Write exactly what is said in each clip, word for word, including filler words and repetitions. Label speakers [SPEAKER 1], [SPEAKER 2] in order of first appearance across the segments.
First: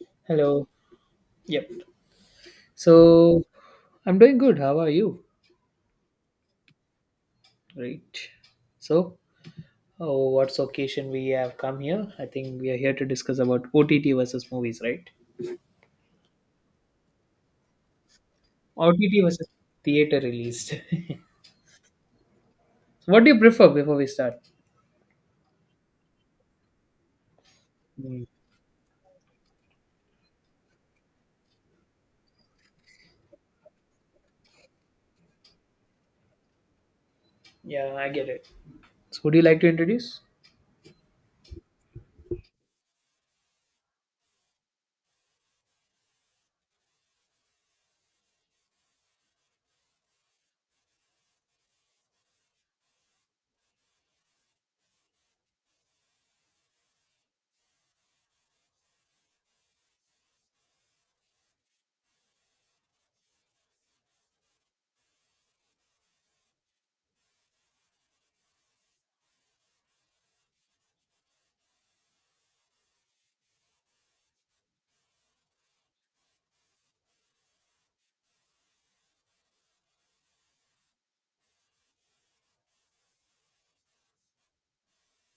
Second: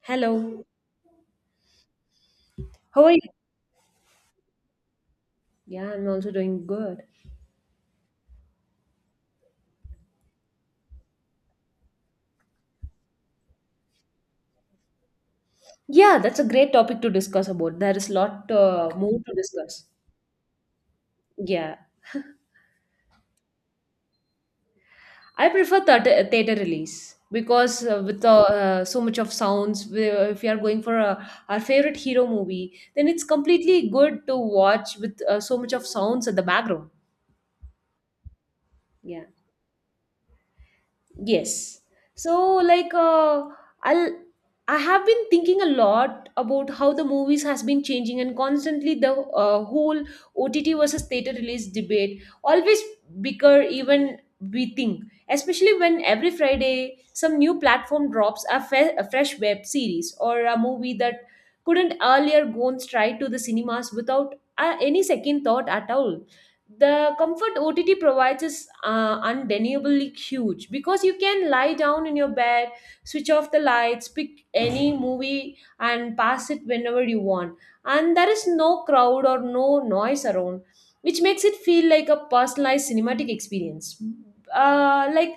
[SPEAKER 1] Hello.
[SPEAKER 2] Hello. Yep.
[SPEAKER 1] How are you?
[SPEAKER 2] So I'm doing good. How are you?
[SPEAKER 1] Yeah, I'm also doing good.
[SPEAKER 2] Great. So, oh, what's the occasion we have come here? I think we are here to discuss about O T T versus movies, right?
[SPEAKER 1] Yeah, that's a great topic to discuss about. There is lot uh, more
[SPEAKER 2] O T T
[SPEAKER 1] to
[SPEAKER 2] versus
[SPEAKER 1] discuss.
[SPEAKER 2] theater released.
[SPEAKER 1] Yeah,
[SPEAKER 2] So what do you prefer before we start?
[SPEAKER 1] I prefer theater, theater release because uh,
[SPEAKER 2] Hmm.
[SPEAKER 1] with uh, uh, so much of sounds, we, if you are going for a, our favorite hero movie, then it's completely good to watch with uh, so much of sounds at the background.
[SPEAKER 2] Yeah, I get it. So,
[SPEAKER 1] Yeah.
[SPEAKER 2] would you like to introduce?
[SPEAKER 1] Yes. So like uh, I'll I have been thinking a lot about how the movies has been changing and constantly the uh, whole O T T versus theater release debate always bigger even we think, especially when every Friday some new platform drops a, fe- a fresh web series or a movie that couldn't earlier go on straight to the cinemas without uh, any second thought at all. The comfort O T T provides is uh, undeniably huge because you can lie down in your bed, switch off the lights, pick any movie, and pass it whenever you want. And there is no crowd or no noise around, which makes it feel like a personalized cinematic experience. Uh, like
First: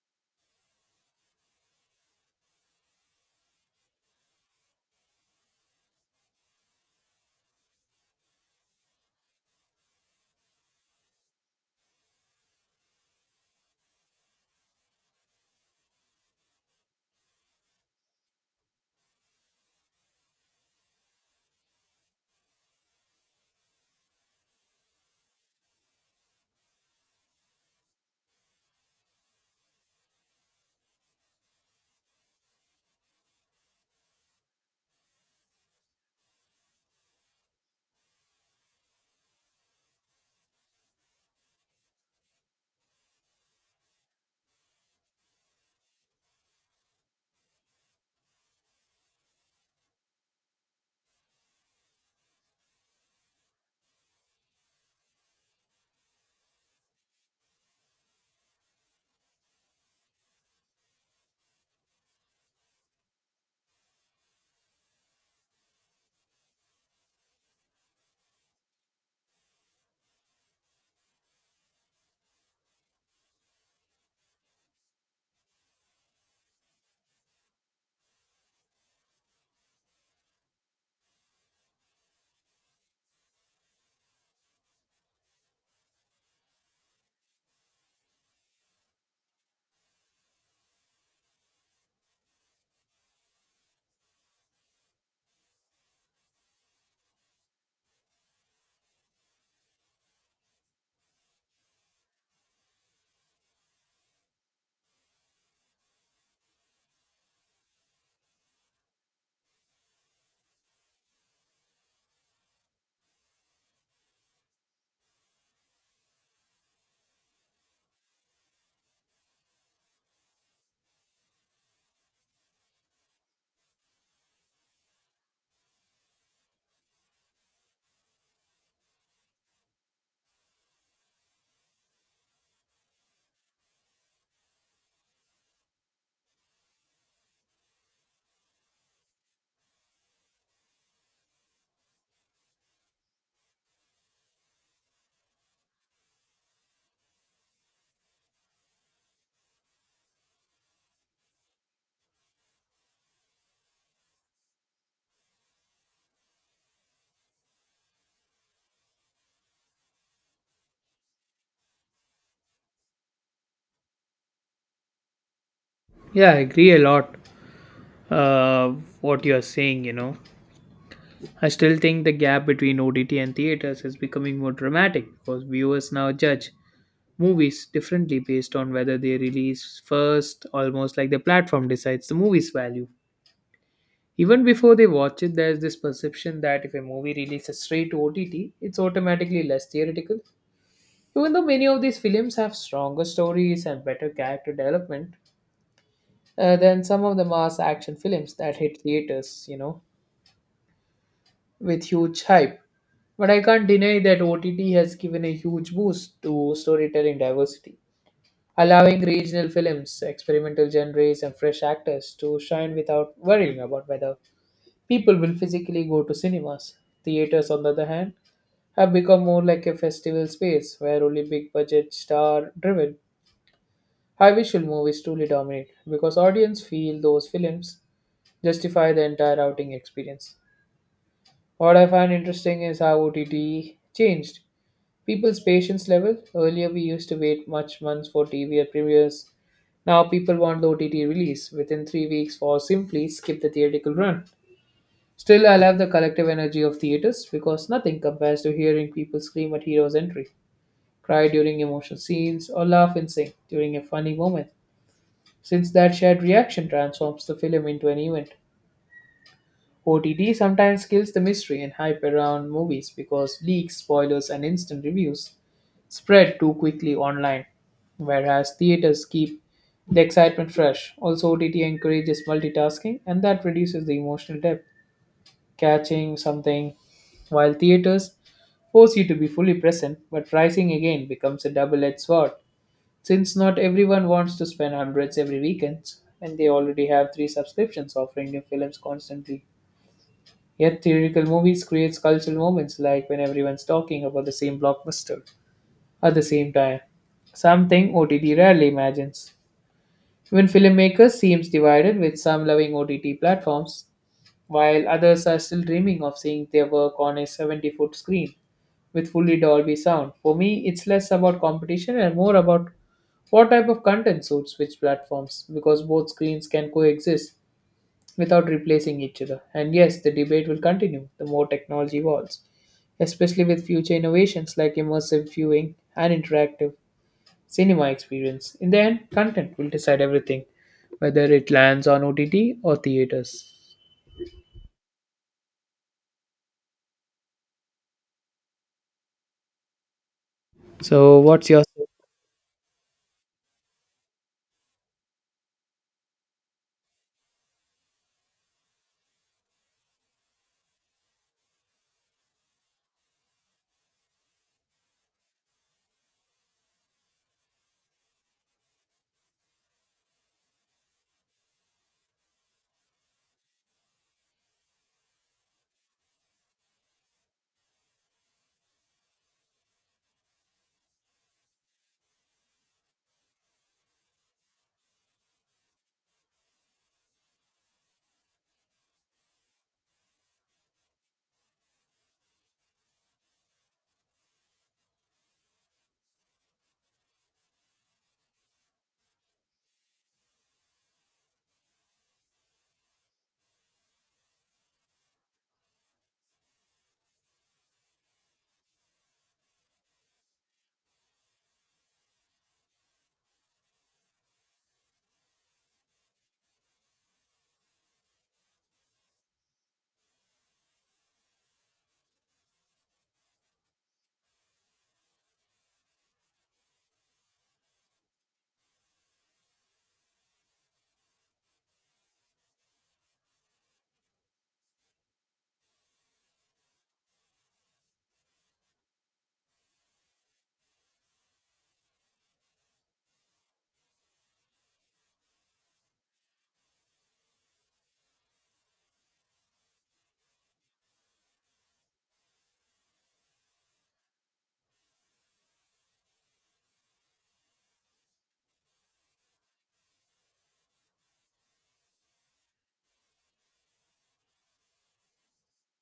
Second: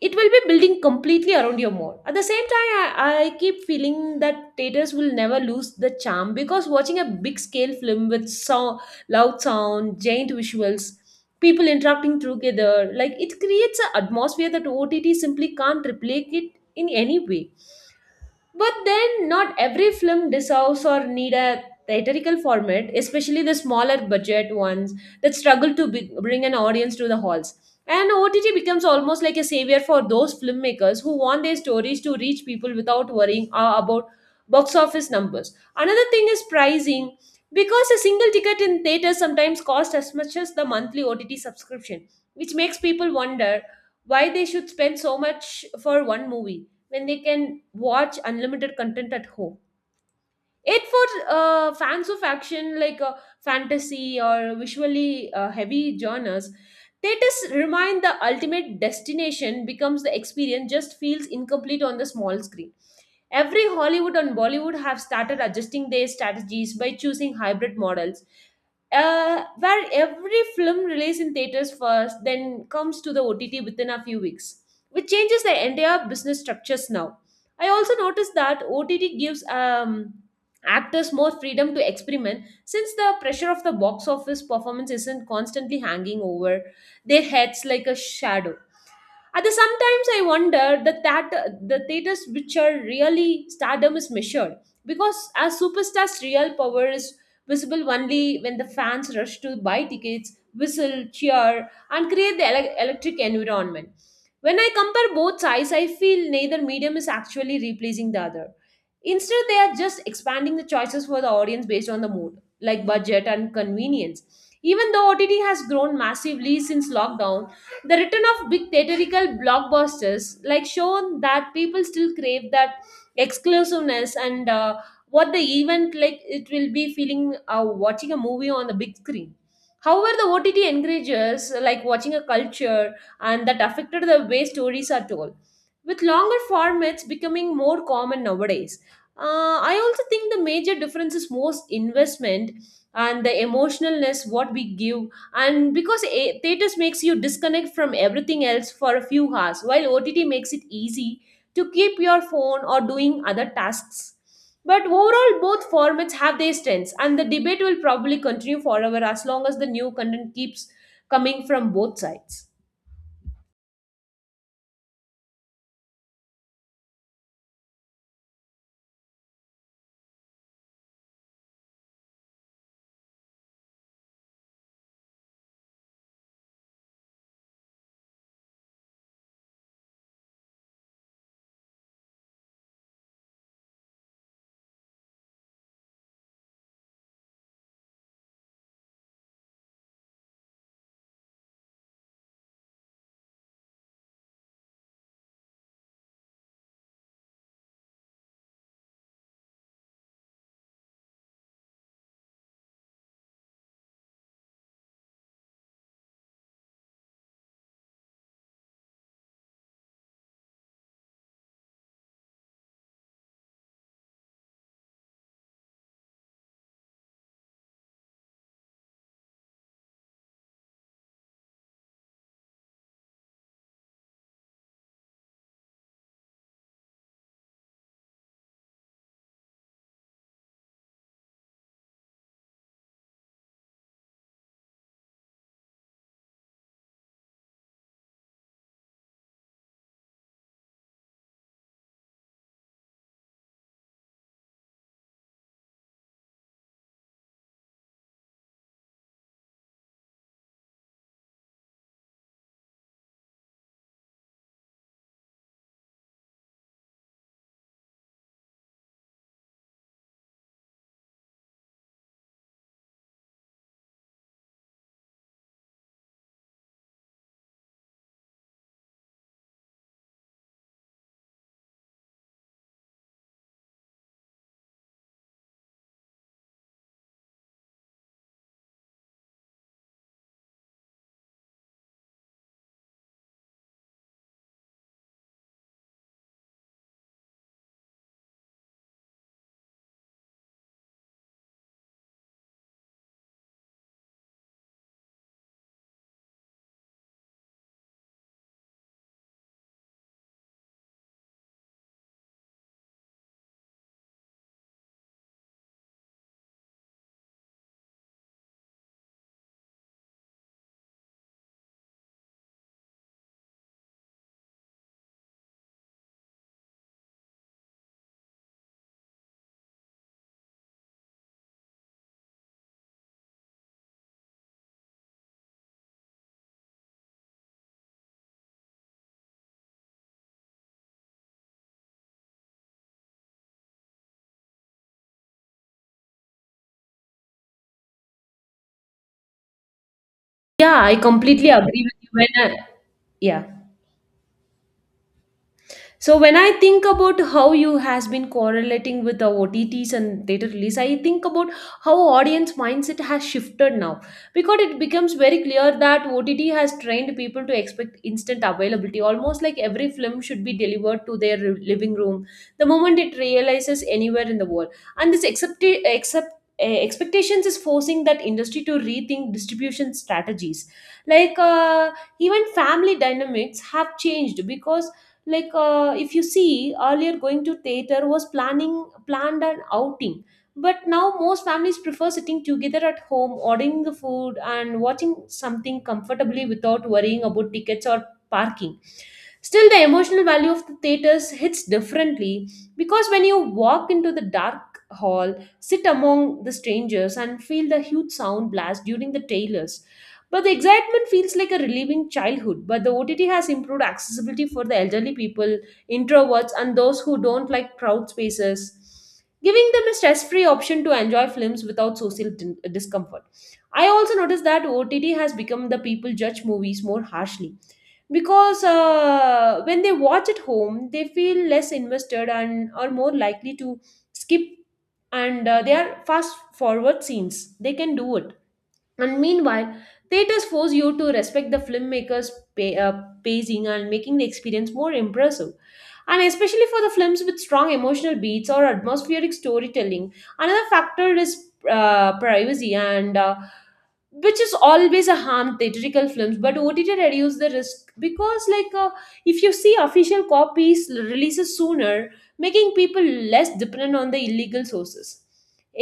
[SPEAKER 1] it will be building completely around your mall. At the same time, I, I keep feeling that theaters will never lose the charm because watching a big scale film with so loud sound, giant visuals, people interacting together, like it creates an atmosphere that O T T simply can't replicate it in any way. But then, not every film deserves or need a theatrical format, especially the smaller budget ones that struggle to be- bring an audience to the halls. And O T T becomes almost like a savior for those filmmakers who want their stories to reach people without worrying uh, about box office numbers. Another thing is pricing, because a single ticket in theaters sometimes costs as much as the monthly O T T subscription, which makes people wonder why they should spend so much for one movie when they can watch unlimited content at home. It for uh, fans of action, like uh, fantasy or visually uh, heavy genres, theaters remind the ultimate destination becomes the experience just feels incomplete on the small screen. Every Hollywood and Bollywood have started adjusting their strategies by choosing hybrid models, uh, where every film released in theaters first, then comes to the O T T within a few weeks, which changes the entire business structures now. I also noticed that O T T gives um, actors more freedom to experiment since the pressure of the box office performance isn't constantly hanging over their heads like a shadow. At the sometimes I wonder that that the theaters which are really stardom is measured because a superstar's real power is visible only when the fans rush to buy tickets, whistle, cheer, and create the ele- electric environment. When I compare both sides, I feel neither medium is actually replacing the other. Instead, they are just expanding the choices for the audience based on the mood, like budget and convenience. Even though O T T has grown massively since lockdown, the return of big theatrical blockbusters like shown that people still crave that exclusiveness and uh, what the event like it will be feeling uh, watching a movie on the big screen. However, the O T T encourages like watching a culture and that affected the way stories are told. With longer formats becoming more common nowadays, uh, I also think the major difference is most investment and the emotionalness what we give, and because a- theaters makes you disconnect from everything else for a few hours while ott makes it easy to keep your phone or doing other tasks. But overall both formats have their strengths and the debate will probably continue forever as long as the new content keeps coming from both sides.
[SPEAKER 2] Yeah, I agree a lot. Uh, what you are saying, you know, I still think the gap between O T T and theaters is becoming more dramatic because viewers now judge movies differently based on whether they release first, almost like the platform decides the movie's value. Even before they watch it, there's this perception that if a movie releases straight to O T T, it's automatically less theoretical. Even though many of these films have stronger stories and better character development uh, than some of the mass action films that hit theaters, you know, with huge hype. But I can't deny that O T T has given a huge boost to storytelling diversity, allowing regional films, experimental genres, and fresh actors to shine without worrying about whether people will physically go to cinemas. Theaters, on the other hand, have become more like a festival space where only big budget, star driven, high visual movies truly dominate because audience feel those films justify the entire outing experience. What I find interesting is how O T T changed people's patience level. Earlier, we used to wait much months for T V at premieres. Now, people want the O T T release within three weeks or simply skip the theatrical run. Still, I love the collective energy of theaters because nothing compares to hearing people scream at hero's entry, cry during emotional scenes, or laugh and sing during a funny moment, since that shared reaction transforms the film into an event. O T T sometimes kills the mystery and hype around movies because leaks, spoilers, and instant reviews spread too quickly online, whereas theaters keep the excitement fresh. Also, O T T encourages multitasking and that reduces the emotional depth. Catching something while theaters force you to be fully present, but pricing again becomes a double edged sword since not everyone wants to spend hundreds every weekend and they already have three subscriptions offering new films constantly. Yet theatrical movies creates cultural moments like when everyone's talking about the same blockbuster at the same time, something O T T rarely imagines. Even filmmakers seems divided with some loving O T T platforms, while others are still dreaming of seeing their work on a seventy-foot screen with fully Dolby sound. For me, it's less about competition and more about what type of content suits which platforms because both screens can coexist without replacing each other. And yes, the debate will continue the more technology evolves, especially with future innovations like immersive viewing and interactive cinema experience. In the end, content will decide everything, whether it lands on O T T or theaters.
[SPEAKER 1] Yeah, I
[SPEAKER 2] So, what's
[SPEAKER 1] completely
[SPEAKER 2] your
[SPEAKER 1] agree with you when I, yeah. So when I think about how you has been correlating with the O T Ts and data release, I think about how audience mindset has shifted now because it becomes very clear that O T T has trained people to expect instant availability, almost like every film should be delivered to their living room the moment it realizes anywhere in the world. And this accept accept uh, expectations is forcing that industry to rethink distribution strategies. like uh, Even family dynamics have changed, because like uh, if you see earlier going to theater was planning planned an outing, but now most families prefer sitting together at home ordering the food and watching something comfortably without worrying about tickets or parking. Still, the emotional value of the theaters hits differently because when you walk into the dark hall, sit among the strangers, and feel the huge sound blast during the trailers. But the excitement feels like a relieving childhood. But the O T T has improved accessibility for the elderly people, introverts, and those who don't like crowd spaces, giving them a stress free option to enjoy films without social din- discomfort. I also noticed that O T T has become the people judge movies more harshly because uh, when they watch at home they feel less invested and are more likely to skip, and uh, they are fast forward scenes they can do it. And meanwhile, theaters force you to respect the filmmaker's pa- uh, pacing and making the experience more impressive. And especially for the films with strong emotional beats or atmospheric storytelling, another factor is uh, privacy and uh, which is always a harm theatrical films but ott reduce the risk because like uh, if you see official copies releases sooner, making people less dependent on the illegal sources.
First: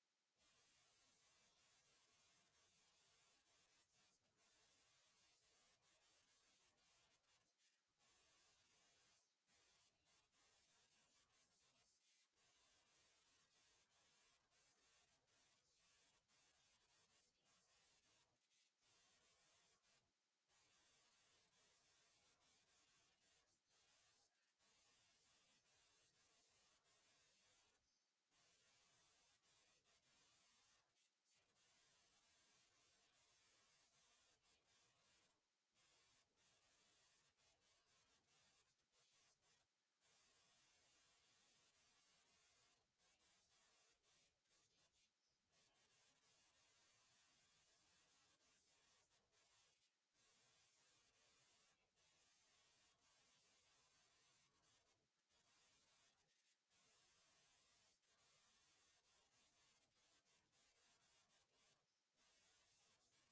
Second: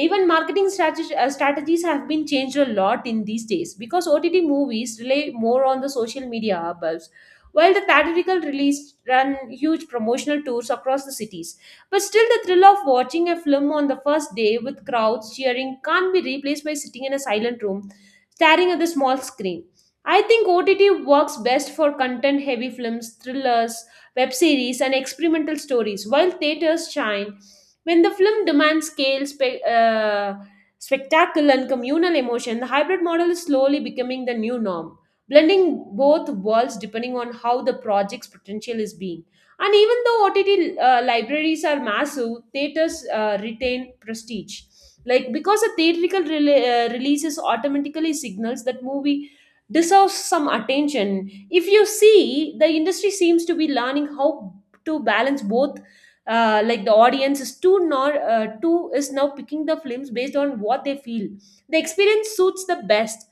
[SPEAKER 1] Even marketing strateg- uh, strategies have been changed a lot in these days because O T T movies rely more on the social media buzz, while the theatrical release run huge promotional tours across the cities. But still, the thrill of watching a film on the first day with crowds cheering can't be replaced by sitting in a silent room staring at the small screen. I think O T T works best for content heavy films, thrillers, web series, and experimental stories, while theaters shine when the film demands scale, spe- uh, spectacle, and communal emotion. The hybrid model is slowly becoming the new norm, blending both worlds depending on how the project's potential is being. And even though O T T uh, libraries are massive, theaters uh, retain prestige. Like because a theatrical rele- uh, releases automatically signals that movie deserves some attention. If you see, the industry seems to be learning how to balance both, uh, like the audience is too nor uh, too is now picking the films based on what they feel the experience suits the best.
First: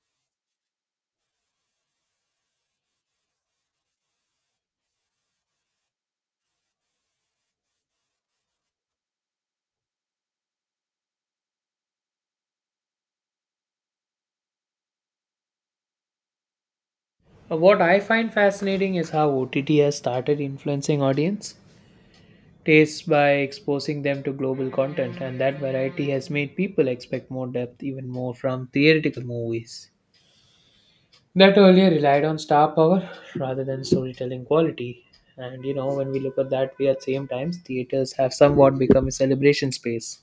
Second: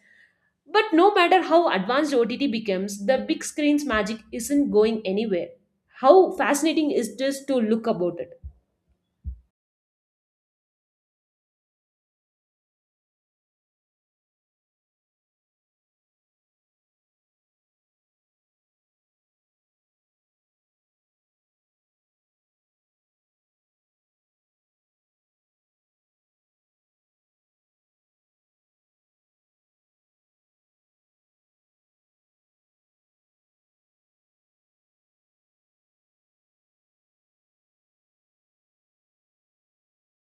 [SPEAKER 1] But no matter how advanced O T T becomes, the big screen's magic isn't going anywhere. How fascinating is this to look about it?
[SPEAKER 2] what I find fascinating is how O T T has started influencing audience tastes by exposing them to global content, and that variety has made people expect more depth, even more from theoretical movies that earlier relied on star power rather than storytelling quality. And you know, when we look at that we at same times, theaters have somewhat become a celebration space,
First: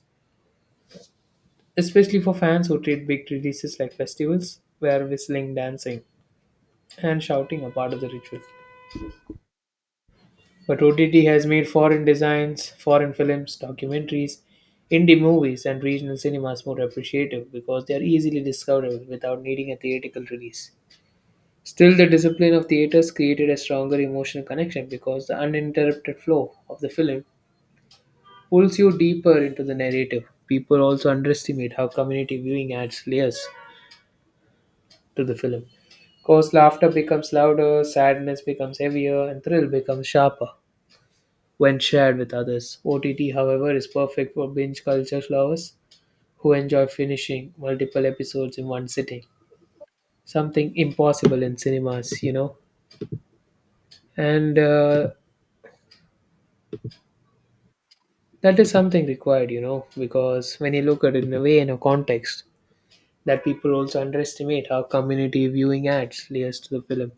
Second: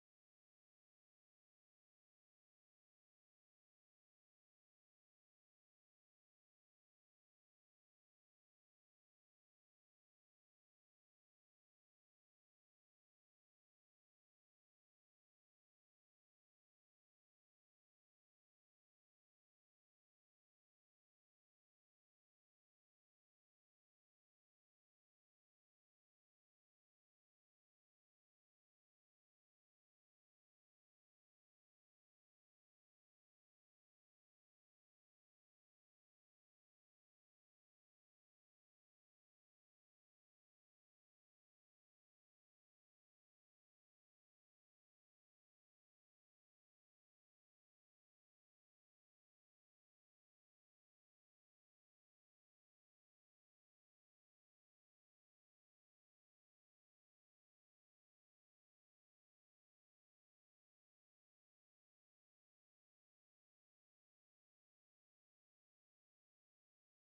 [SPEAKER 2] especially for fans who treat big releases like festivals, where whistling, dancing, and shouting are part of the ritual. But O T T has made foreign designs, foreign films, documentaries, indie movies, and regional cinemas more appreciative because they are easily discoverable without needing a theatrical release. Still, the discipline of theaters created a stronger emotional connection because the uninterrupted flow of the film pulls you deeper into the narrative. People also underestimate how community viewing adds layers to the film, because laughter becomes louder, sadness becomes heavier, and thrill becomes sharper when shared with others. O T T, however, is perfect for binge culture lovers who enjoy finishing multiple episodes in one sitting. Something impossible in cinemas, you know. And uh, That is something required, you know, because when you look at it in a way in a context, that people also underestimate how community viewing adds layers to the film.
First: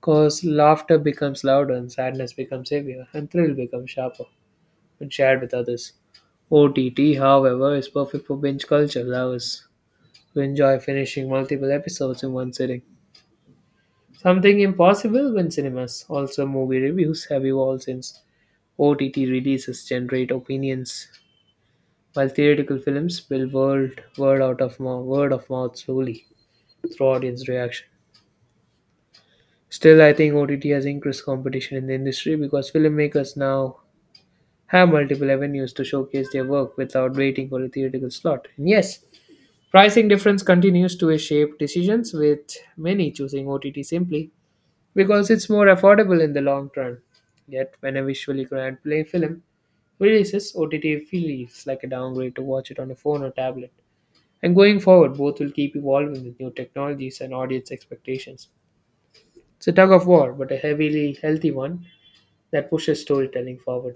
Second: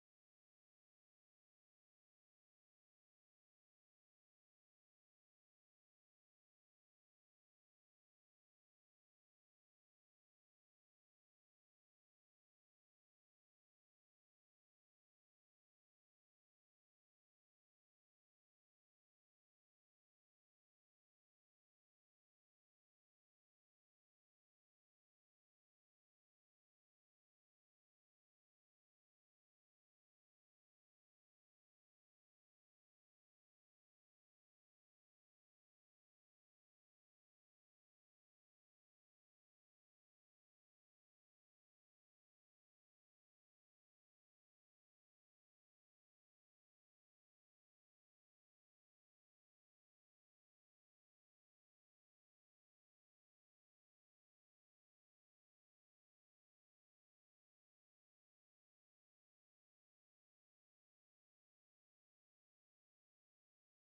[SPEAKER 2] Because laughter becomes louder and sadness becomes heavier and thrill becomes sharper when shared with others. O T T, however, is perfect for binge culture lovers who enjoy finishing multiple episodes in one sitting. Something impossible when cinemas, also movie reviews, have evolved since O T T releases generate opinions while theatrical films build word word out of mouth, word of mouth slowly through audience reaction. Still, I think O T T has increased competition in the industry because filmmakers now have multiple avenues to showcase their work without waiting for a theatrical slot. And yes, pricing difference continues to shape decisions with many choosing O T T simply because it's more affordable in the long run. Yet, when a visually grand play film releases, O T T feels like a downgrade to watch it on a phone or tablet. And going forward, both will keep evolving with new technologies and audience expectations. It's a tug of war, but a heavily healthy one that pushes storytelling forward.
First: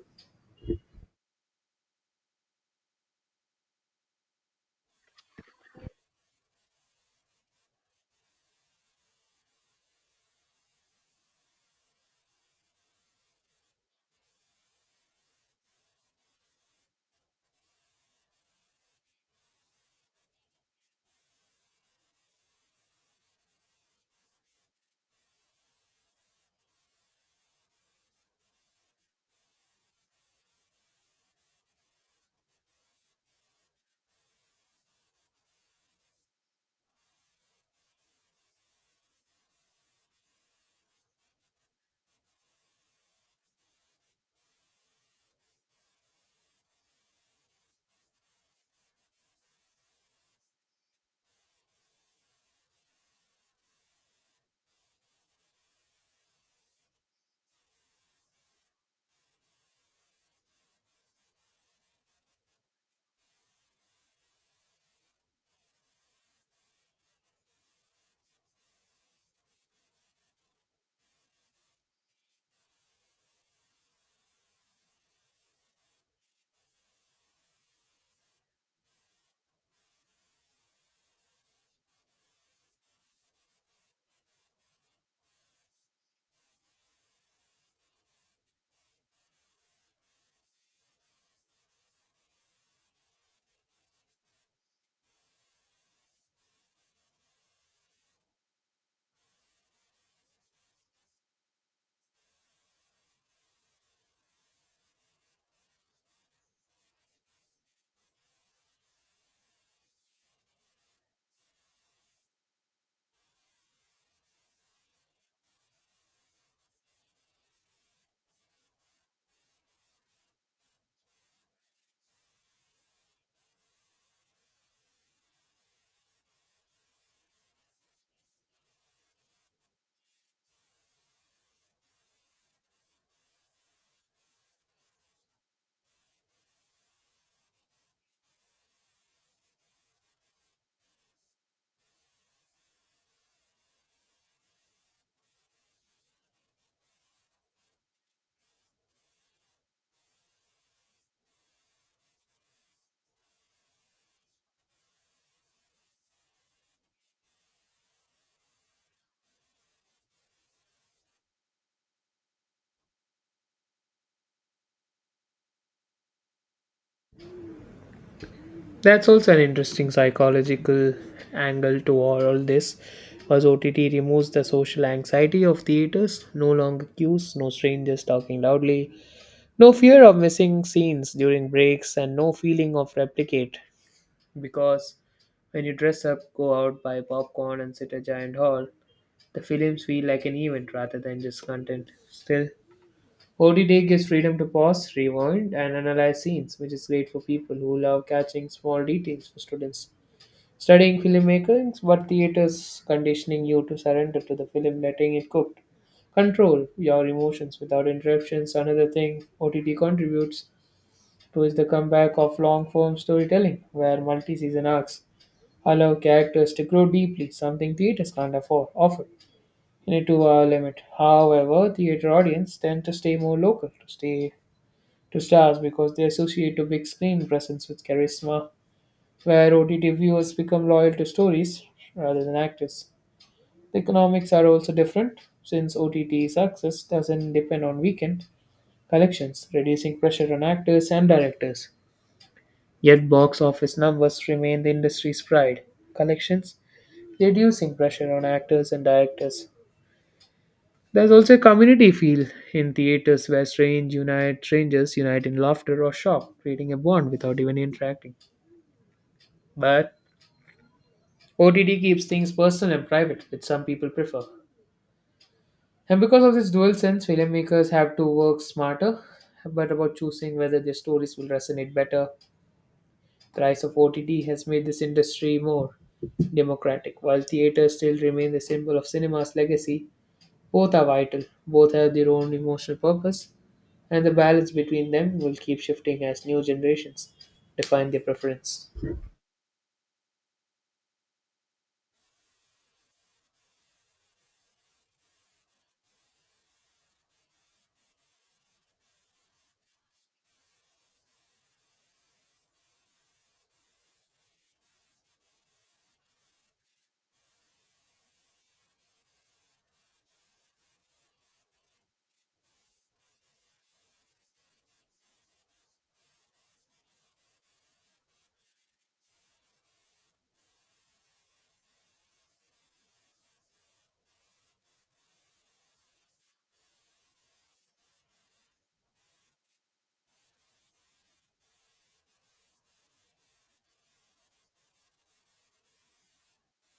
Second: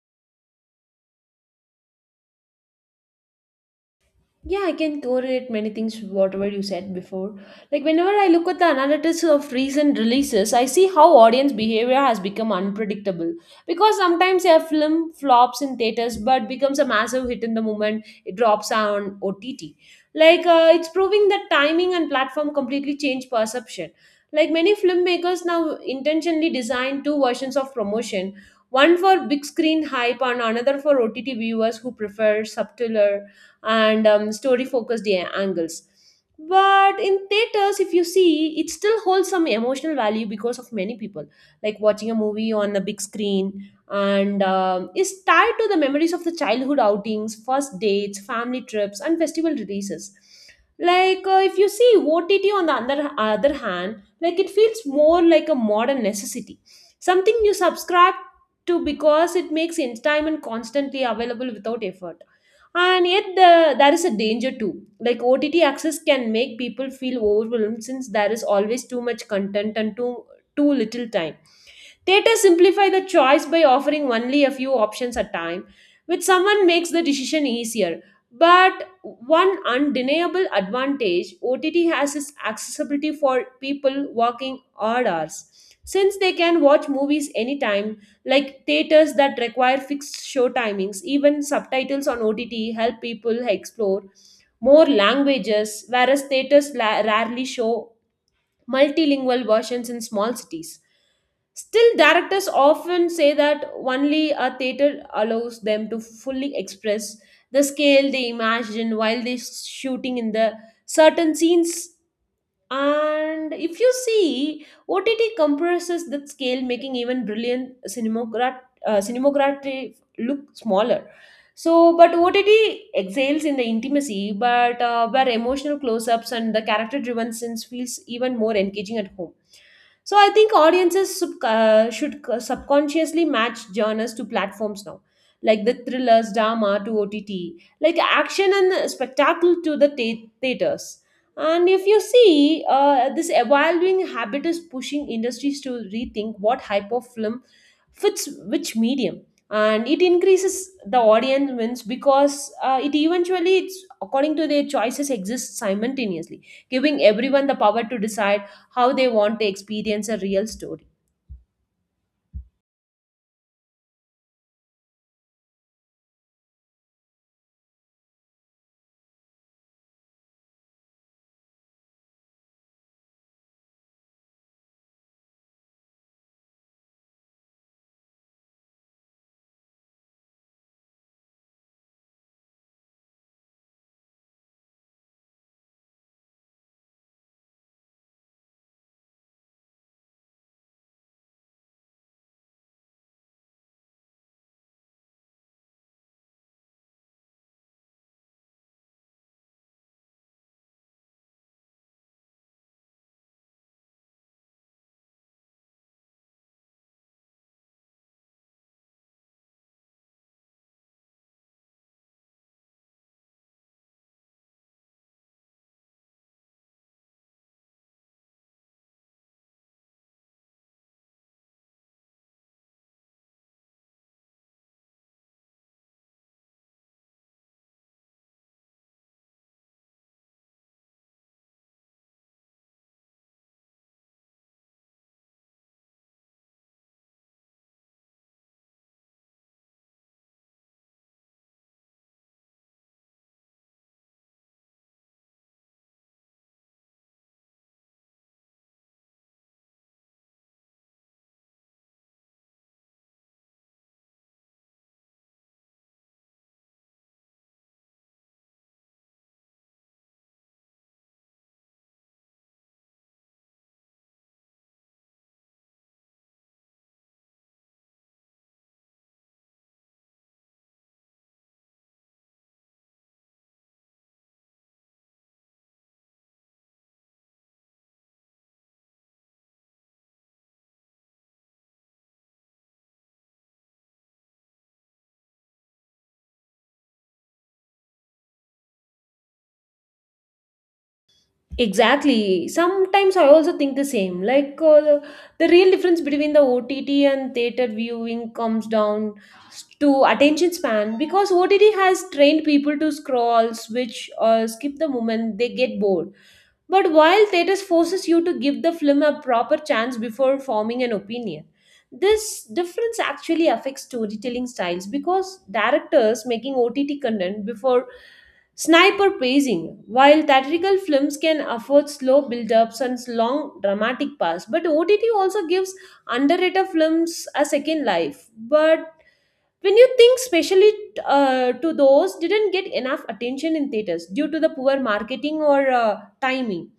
[SPEAKER 1] Yeah, I can correlate many things with whatever you said before. Like whenever I look at the analytics of recent releases, I see how audience behavior has become unpredictable. Because sometimes a film flops in theaters but becomes a massive hit in the moment it drops on O T T. Like uh, it's proving that timing and platform completely change perception. Like many filmmakers now intentionally design two versions of promotion, one for big screen hype and another for O T T viewers who prefer subtler and um, story focused angles. But in theaters if you see it still holds some emotional value because of many people like watching a movie on the big screen and um, is tied to the memories of the childhood outings, first dates, family trips, and festival releases. Like uh, if you see ott on the other, other hand, like it feels more like a modern necessity, something you subscribe to because it makes entertainment constantly available without effort. And yet the, there is a danger too, like ott access can make people feel overwhelmed since there is always too much content and too too little time. Theaters simplify the choice by offering only a few options at a time, which someone makes the decision easier. But one undeniable advantage O T T has is accessibility for people working odd hours. Since they can watch movies anytime, like theaters that require fixed show timings, even subtitles on O T T help people explore more languages, whereas theaters la- rarely show multilingual versions in small cities. Still, directors often say that only a theater allows them to fully express the scale they imagine while they shooting in the certain scenes. And if you see, O T T compresses that scale, making even brilliant cinemograt- uh, cinematography look smaller. So, but O T T exhales in the intimacy, but uh, where emotional close ups and the character driven scenes feels even more engaging at home. So, I think audiences sub- uh, should c- subconsciously match genres to platforms now, like the thrillers, drama to O T T, like action and spectacle to the thea- theaters. And if you see, uh, this evolving habit is pushing industries to rethink what type of film fits which medium, and it increases the audience wins because uh, it eventually, it's according to their choices, exists simultaneously, giving everyone the power to decide how they want to experience a real story.
[SPEAKER 2] That's also an interesting psychological angle to all all this, because O T T removes the social anxiety of theaters, no longer queues, no strangers talking loudly, no fear of missing scenes during breaks, and no feeling of replicate because when you dress up, go out, buy popcorn, and sit a giant hall, the films feel like an event rather than just content. Still, O T T gives freedom to pause, rewind, and analyze scenes, which is great for people who love catching small details for students. Studying filmmaking, but theaters conditioning you to surrender to the film, letting it cook. Control your emotions without interruptions. Another thing O T T contributes to is the comeback of long form storytelling, where multi season arcs allow characters to grow deeply, something theaters can't afford, offer in a two-hour limit. However, theater audience tend to stay more local, to stay to stars because they associate a big screen presence with charisma, where O T T viewers become loyal to stories rather than actors. The economics are also different since O T T success doesn't depend on weekend collections, reducing pressure on actors and directors. Yet box office numbers remain the industry's pride. Collections reducing pressure on actors and directors. There's also a community feel in theaters where strange unite, strangers unite in laughter or shock, creating a bond without even interacting. But O T T keeps things personal and private, which some people prefer. And because of this dual sense, filmmakers have to work smarter, but about choosing whether their stories will resonate better. The rise of O T T has made this industry more democratic, while theaters still remain the symbol of cinema's legacy. Both are vital, both have their own emotional purpose, and the balance between them will keep shifting as new generations define their preference.
[SPEAKER 1] Exactly. Sometimes I also think the same. Like uh, the, the real difference between the O T T and theater viewing comes down to attention span because O T T has trained people to scroll, switch, or skip the moment they get bored. But while theaters forces you to give the film a proper chance before forming an opinion, this difference actually affects storytelling styles because directors making O T T content before sniper pacing, while theatrical films can afford slow build-ups and long dramatic pass, but O T T also gives underrated films a second life. But when you think specially uh, to those didn't get enough attention in theaters due to the poor marketing or uh, timing.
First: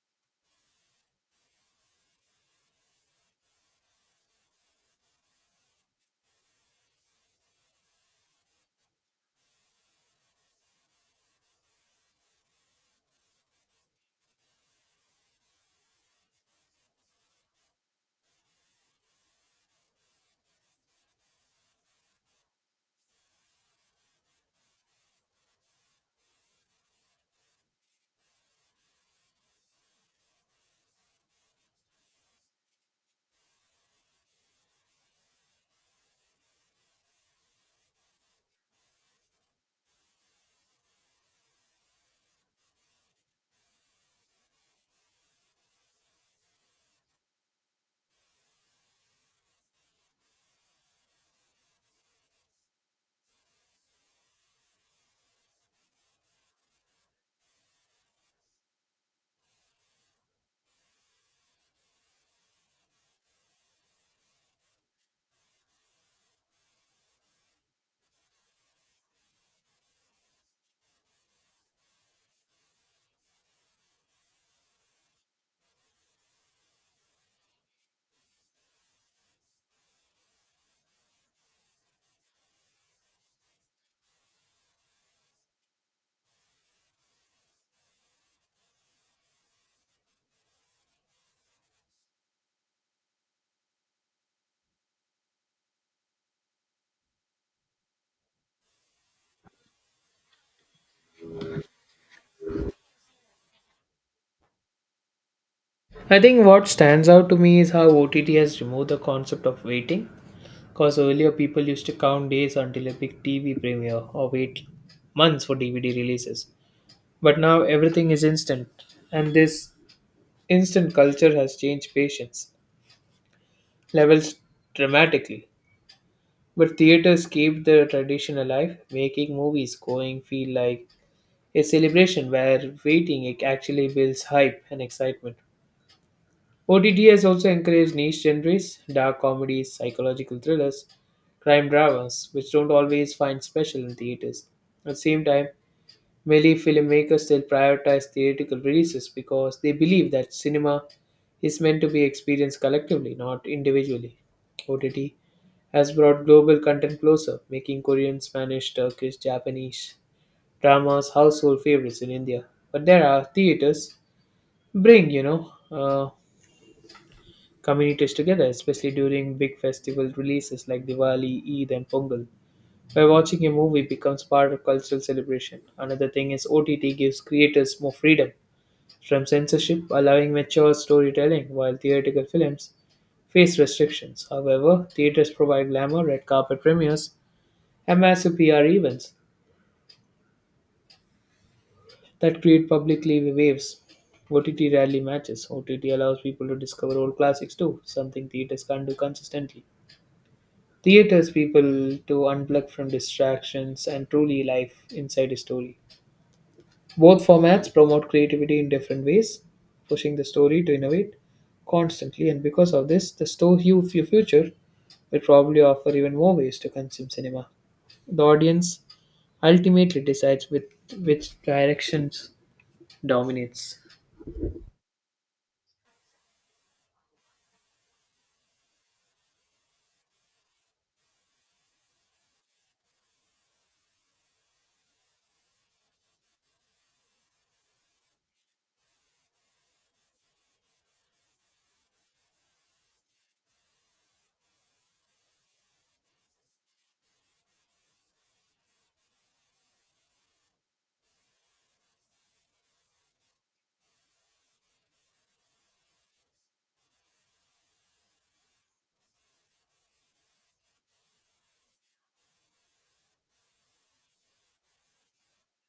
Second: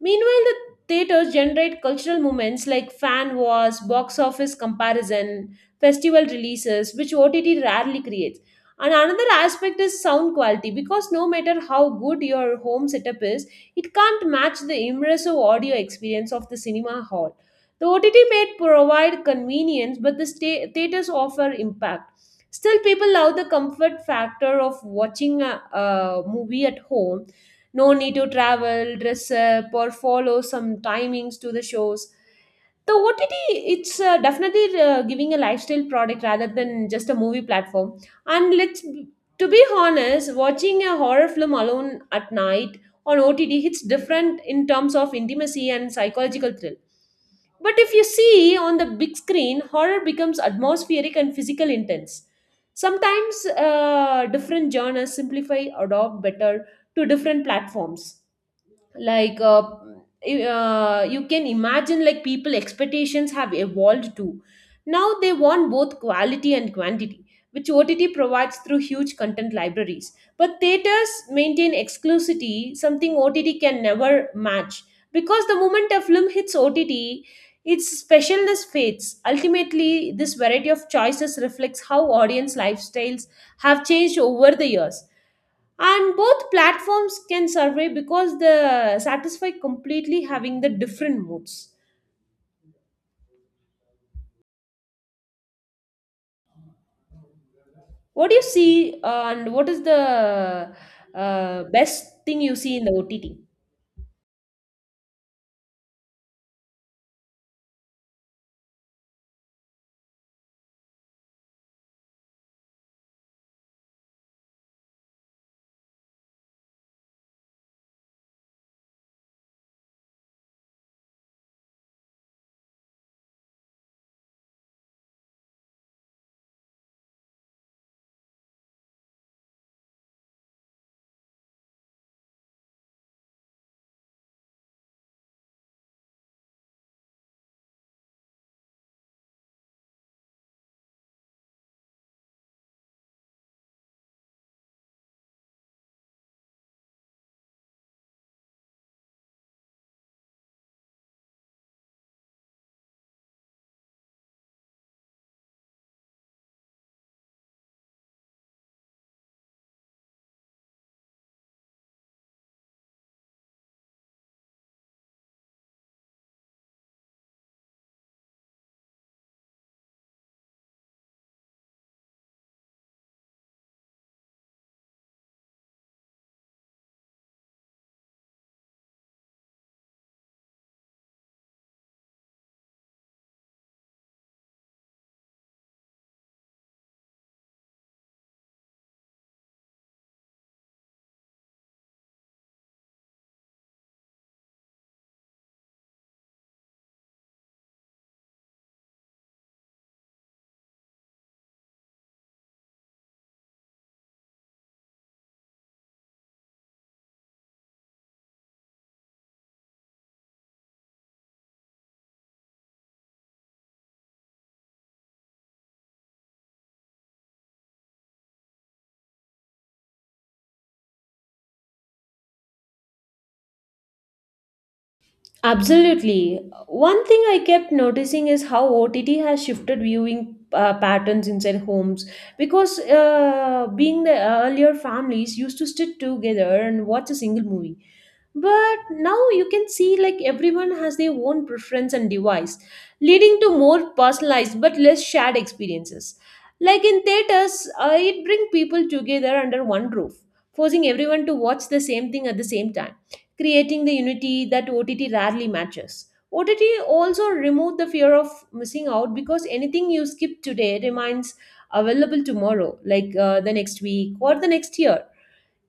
[SPEAKER 1] Meanwhile, the theaters generate cultural moments like fan wars, box office comparison, festival releases, which O T T rarely creates. And another aspect is sound quality because no matter how good your home setup is, it can't match the immersive audio experience of the cinema hall. The O T T may provide convenience, but the sta- theaters offer impact. Still, people love the comfort factor of watching a, a movie at home, no need to travel, dress up, or follow some timings to the shows. The O T T, it's uh, definitely uh, giving a lifestyle product rather than just a movie platform. And let's, to be honest, watching a horror film alone at night on O T T hits different in terms of intimacy and psychological thrill. But if you see on the big screen, horror becomes atmospheric and physical intense. Sometimes uh, different genres simplify, adopt better to different platforms, like uh, uh, you can imagine like people expectations have evolved too. Now they want both quality and quantity, which ott provides through huge content libraries, but theaters maintain exclusivity, something ott can never match, because the moment a film hits ott its specialness fades. Ultimately this variety of choices reflects how audience lifestyles have changed over the years, and both platforms can survey because they satisfy completely having the different moods. What do you see, uh, and what is the uh, best thing you see in the ott?
[SPEAKER 2] I think what stands out to me is how O T T has removed the concept of waiting, because earlier people used to count days until a big T V premiere or wait months for D V D releases. But now everything is instant, and this instant culture has changed patience levels dramatically. But theaters keep the tradition alive, making movies going feel like a celebration where waiting it actually builds hype and excitement. O T T has also encouraged niche genres, dark comedies, psychological thrillers, crime dramas, which don't always find special in theaters. At the same time, many filmmakers still prioritize theatrical releases because they believe that cinema is meant to be experienced collectively, not individually. O T T has brought global content closer, making Korean, Spanish, Turkish, Japanese dramas household favorites in India. But there are theaters bring you know uh, communities together, especially during big festival releases like Diwali, Eid, and Pongal, where watching a movie becomes part of cultural celebration. Another thing is O T T gives creators more freedom from censorship allowing mature storytelling, while theatrical films face restrictions. However, theaters provide glamour, red carpet premieres, and massive P R events that create publicly waves. O T T rarely matches. O T T allows people to discover old classics too, something theaters can't do consistently. Theaters people to unplug from distractions and truly live inside a story. Both formats promote creativity in different ways, pushing the story to innovate constantly, and because of this, the store hu- fu- future will probably offer even more ways to consume cinema. The audience ultimately decides with which directions dominates.
[SPEAKER 1] Absolutely. One thing I kept noticing is how O T T has shifted viewing uh, patterns inside homes, because uh, being the earlier families used to sit together and watch a single movie. But now you can see like everyone has their own preference and device, leading to more personalized but less shared experiences. Like in theaters, uh, it brings people together under one roof, forcing everyone to watch the same thing at the same time, creating the unity that O T T rarely matches. O T T also removed the fear of missing out because anything you skip today remains available tomorrow, like uh, the next week or the next year.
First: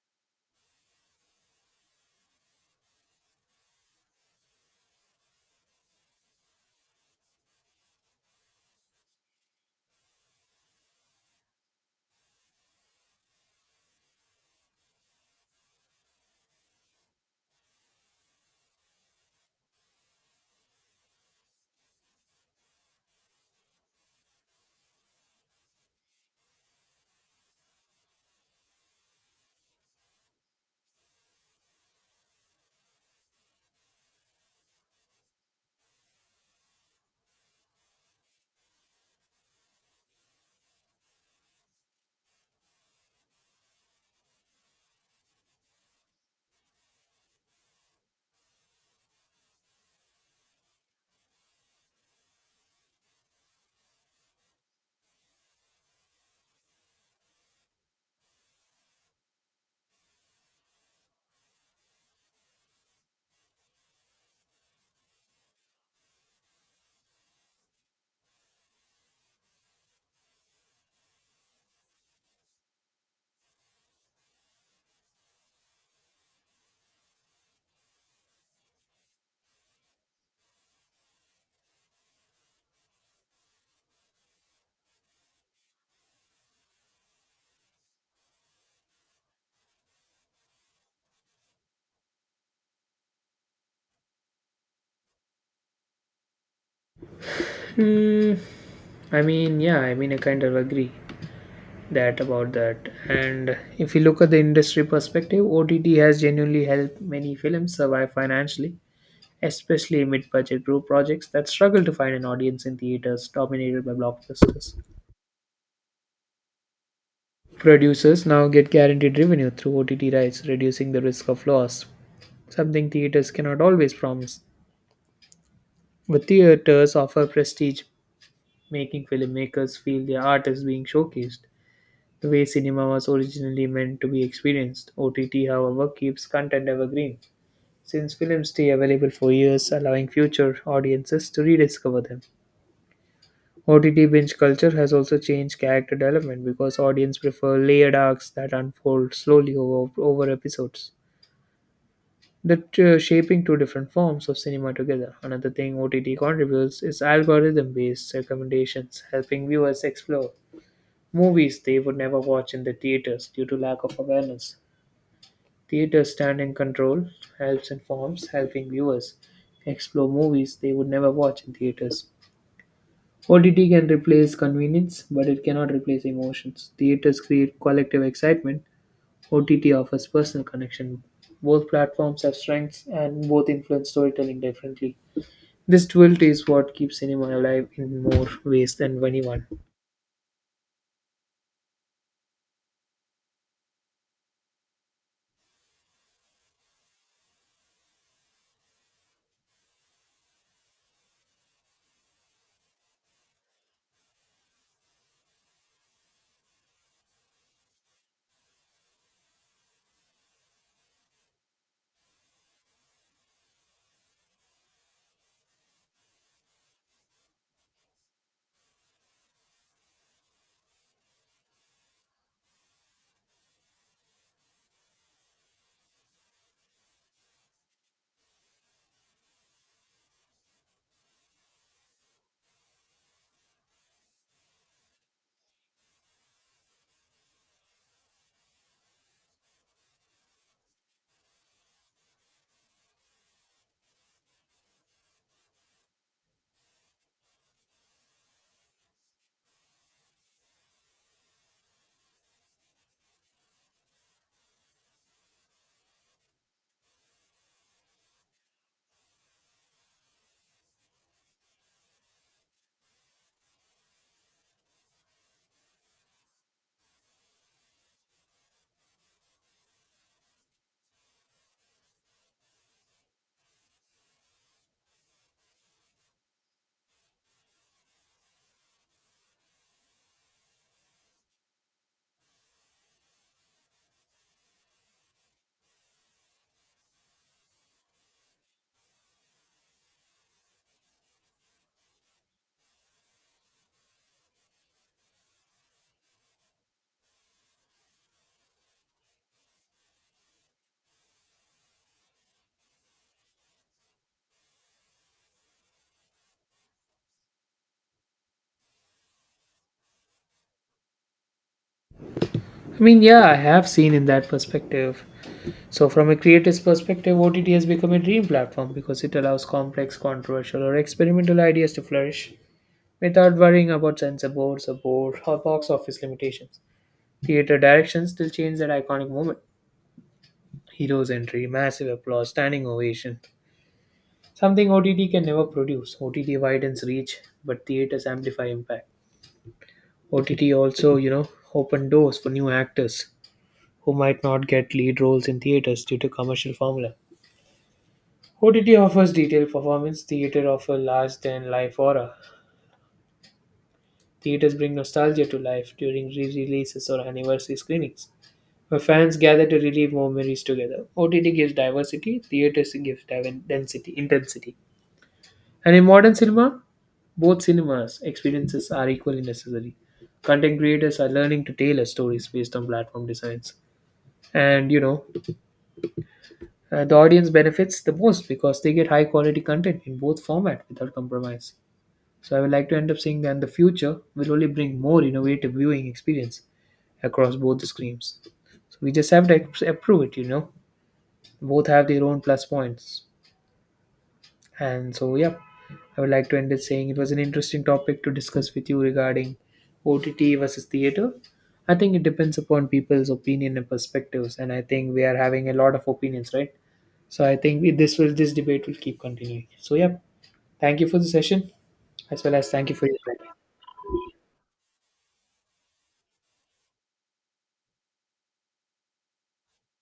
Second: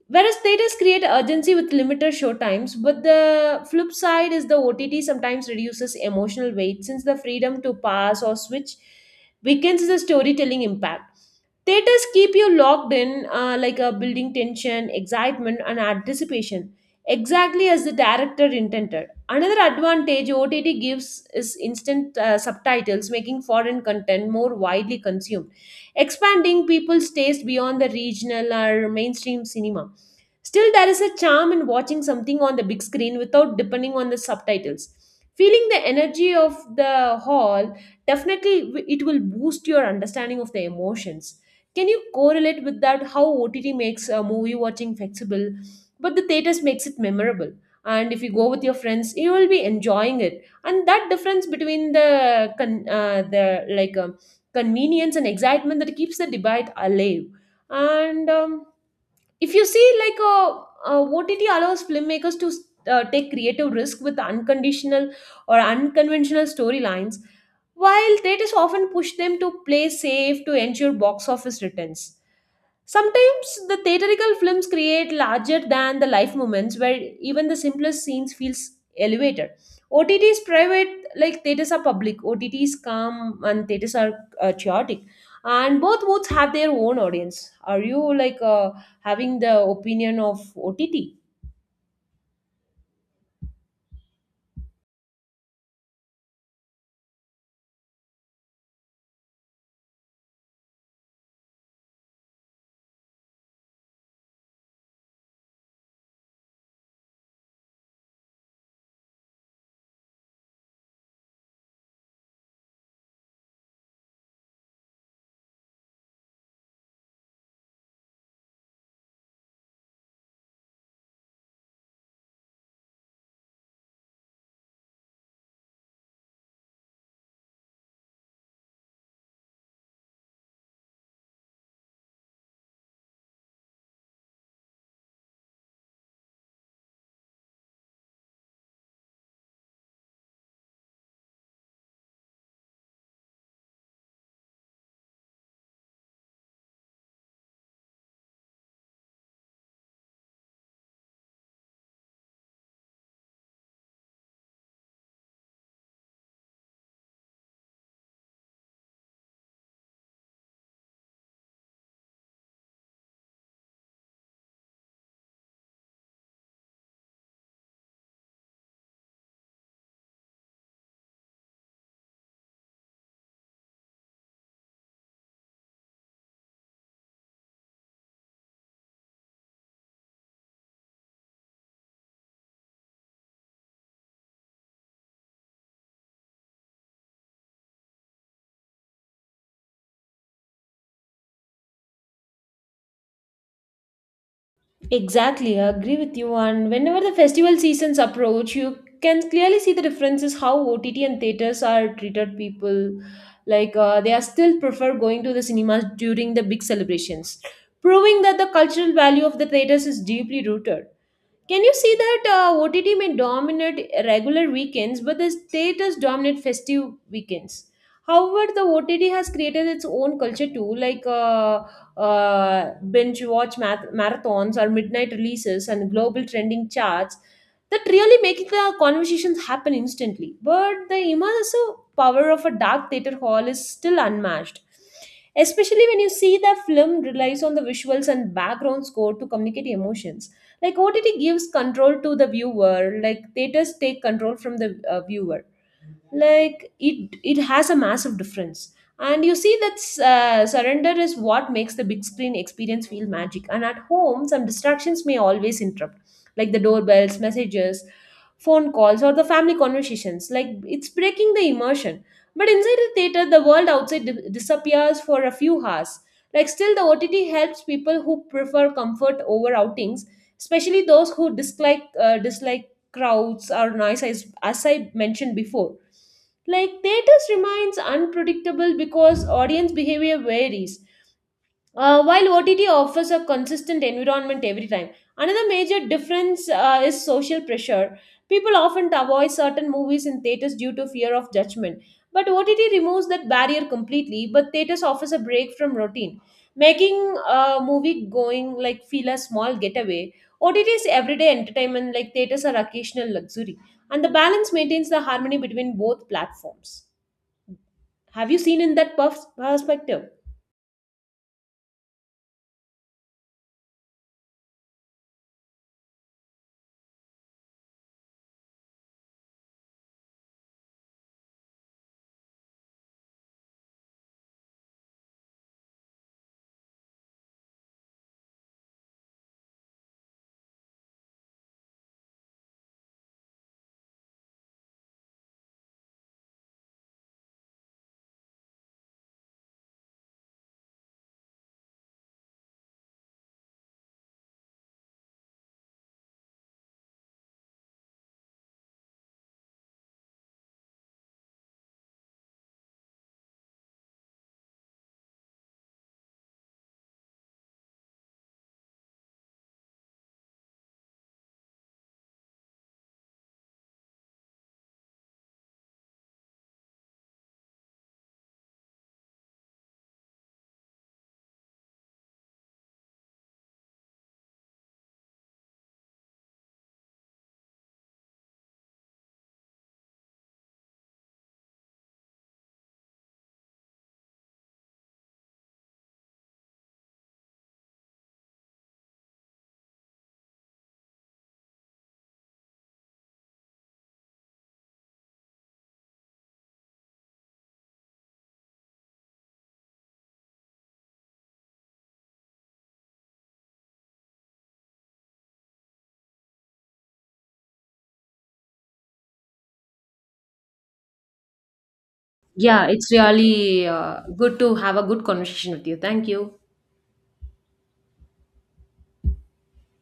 [SPEAKER 1] Whereas theaters create urgency with limited showtimes, but the flip side is the O T T sometimes reduces emotional weight since the freedom to pass or switch weakens the storytelling impact. Theaters keep you locked in, uh, like a building tension, excitement, and anticipation, exactly as the director intended. Another advantage O T T gives is instant uh, subtitles, making foreign content more widely consumed, expanding people's taste beyond the regional or mainstream cinema. Still, there is a charm in watching something on the big screen without depending on the subtitles. Feeling the energy of the hall, definitely w- it will boost your understanding of the emotions. Can you correlate with that how O T T makes a movie watching flexible, but the theaters makes it memorable? And if you go with your friends, you will be enjoying it. And that difference between the con- uh, the like um, convenience and excitement that keeps the debate alive. And um, If you see like a, a O T T allows filmmakers to uh, take creative risk with unconditional or unconventional storylines, while theaters often push them to play safe to ensure box office returns. Sometimes the theatrical films create larger than the life moments where even the simplest scenes feels elevated. O T T is private, like theaters are public. O T T is calm and theaters are uh, chaotic, and both modes have their own audience. Are you like uh, having the opinion of O T T?
[SPEAKER 2] Hmm. I mean, yeah, I mean, I kind of agree that about that. And if you look at the industry perspective, O T T has genuinely helped many films survive financially, especially mid-budget group projects that struggle to find an audience in theaters dominated by blockbusters. Producers now get guaranteed revenue through O T T rights, reducing the risk of loss, something theaters cannot always promise. But theaters offer prestige, making filmmakers feel their art is being showcased. The way cinema was originally meant to be experienced, O T T, however, keeps content evergreen, since films stay available for years, allowing future audiences to rediscover them. O T T binge culture has also changed character development because audience prefer layered arcs that unfold slowly over, over episodes, that uh, shaping two different forms of cinema together. Another thing O T T contributes is algorithm-based recommendations, helping viewers explore movies they would never watch in the theaters due to lack of awareness. Theater standing control helps informs helping viewers explore movies they would never watch in theaters. O T T can replace convenience, but it cannot replace emotions. Theaters create collective excitement. O T T offers personal connection. Both platforms have strengths and both influence storytelling differently. This duality is what keeps cinema alive in more ways than anyone.
[SPEAKER 1] Exactly, I agree with you. And whenever the festival seasons approach, you can clearly see the differences how O T T and theaters are treated people. Like uh, they are still prefer going to the cinemas during the big celebrations, proving that the cultural value of the theaters is deeply rooted. Can you see that, uh, O T T may dominate regular weekends, but the theaters dominate festive weekends? However, the O T T has created its own culture too, like uh, uh, binge watch math- marathons or midnight releases and global trending charts that really make the conversations happen instantly. But the immersive power of a dark theater hall is still unmatched, especially when you see the film relies on the visuals and background score to communicate emotions. Like ott gives control to the viewer, like theaters take control from the uh, viewer, like it it has a massive difference. And you see that, uh, surrender is what makes the big screen experience feel magic, and at home some distractions may always interrupt, like the doorbells, messages, phone calls or the family conversations, like it's breaking the immersion. But inside the theater the world outside di- disappears for a few hours. Like still the ott helps people who prefer comfort over outings, especially those who dislike uh, dislike crowds or noise, as, as I mentioned before. Like theaters remains unpredictable because audience behavior varies. Uh, while O T T offers a consistent environment every time, another major difference uh, is social pressure. People often avoid certain movies in theaters due to fear of judgment, but O T T removes that barrier completely. But theaters offers a break from routine, making uh, movie going like feel a small getaway. O T T is everyday entertainment, like theaters are occasional luxury, and the balance maintains the harmony between both platforms. Have you seen in that pers- perspective?
[SPEAKER 2] I mean, yeah, I have seen in that perspective. So, from a creator's perspective, O T T has become a dream platform because it allows complex, controversial, or experimental ideas to flourish without worrying about censor boards or board or box office limitations. Theater directions still change that iconic moment. Hero's entry, massive applause, standing ovation. Something O T T can never produce. O T T widens reach, but theaters amplify impact. O T T also, you know, open doors for new actors who might not get lead roles in theaters due to commercial formula. O T T offers detailed performance, theater offers large than life aura. Theaters bring nostalgia to life during re releases or anniversary screenings, where fans gather to relive memories together. O T T gives diversity, theaters gives div- density, intensity. And in modern cinema, both cinemas experiences are equally necessary. Content creators are learning to tailor stories based on platform designs. And you know, uh, the audience benefits the most because they get high quality content in both format without compromise. So I would like to end up saying that the future will only bring more innovative viewing experience across both the screens. So we just have to ap- approve it, you know. Both have their own plus points. And so, yeah, I would like to end it saying it was an interesting topic to discuss with you regarding O T T versus theater. I think it depends upon people's opinion and perspectives, and I think we are having a lot of opinions, right? So I think we, this will this debate will keep continuing. So yeah, thank you for the session as well as
[SPEAKER 1] Yeah,
[SPEAKER 2] thank you for
[SPEAKER 1] it's
[SPEAKER 2] your time.
[SPEAKER 1] really uh, good to have a good conversation with you. Thank you.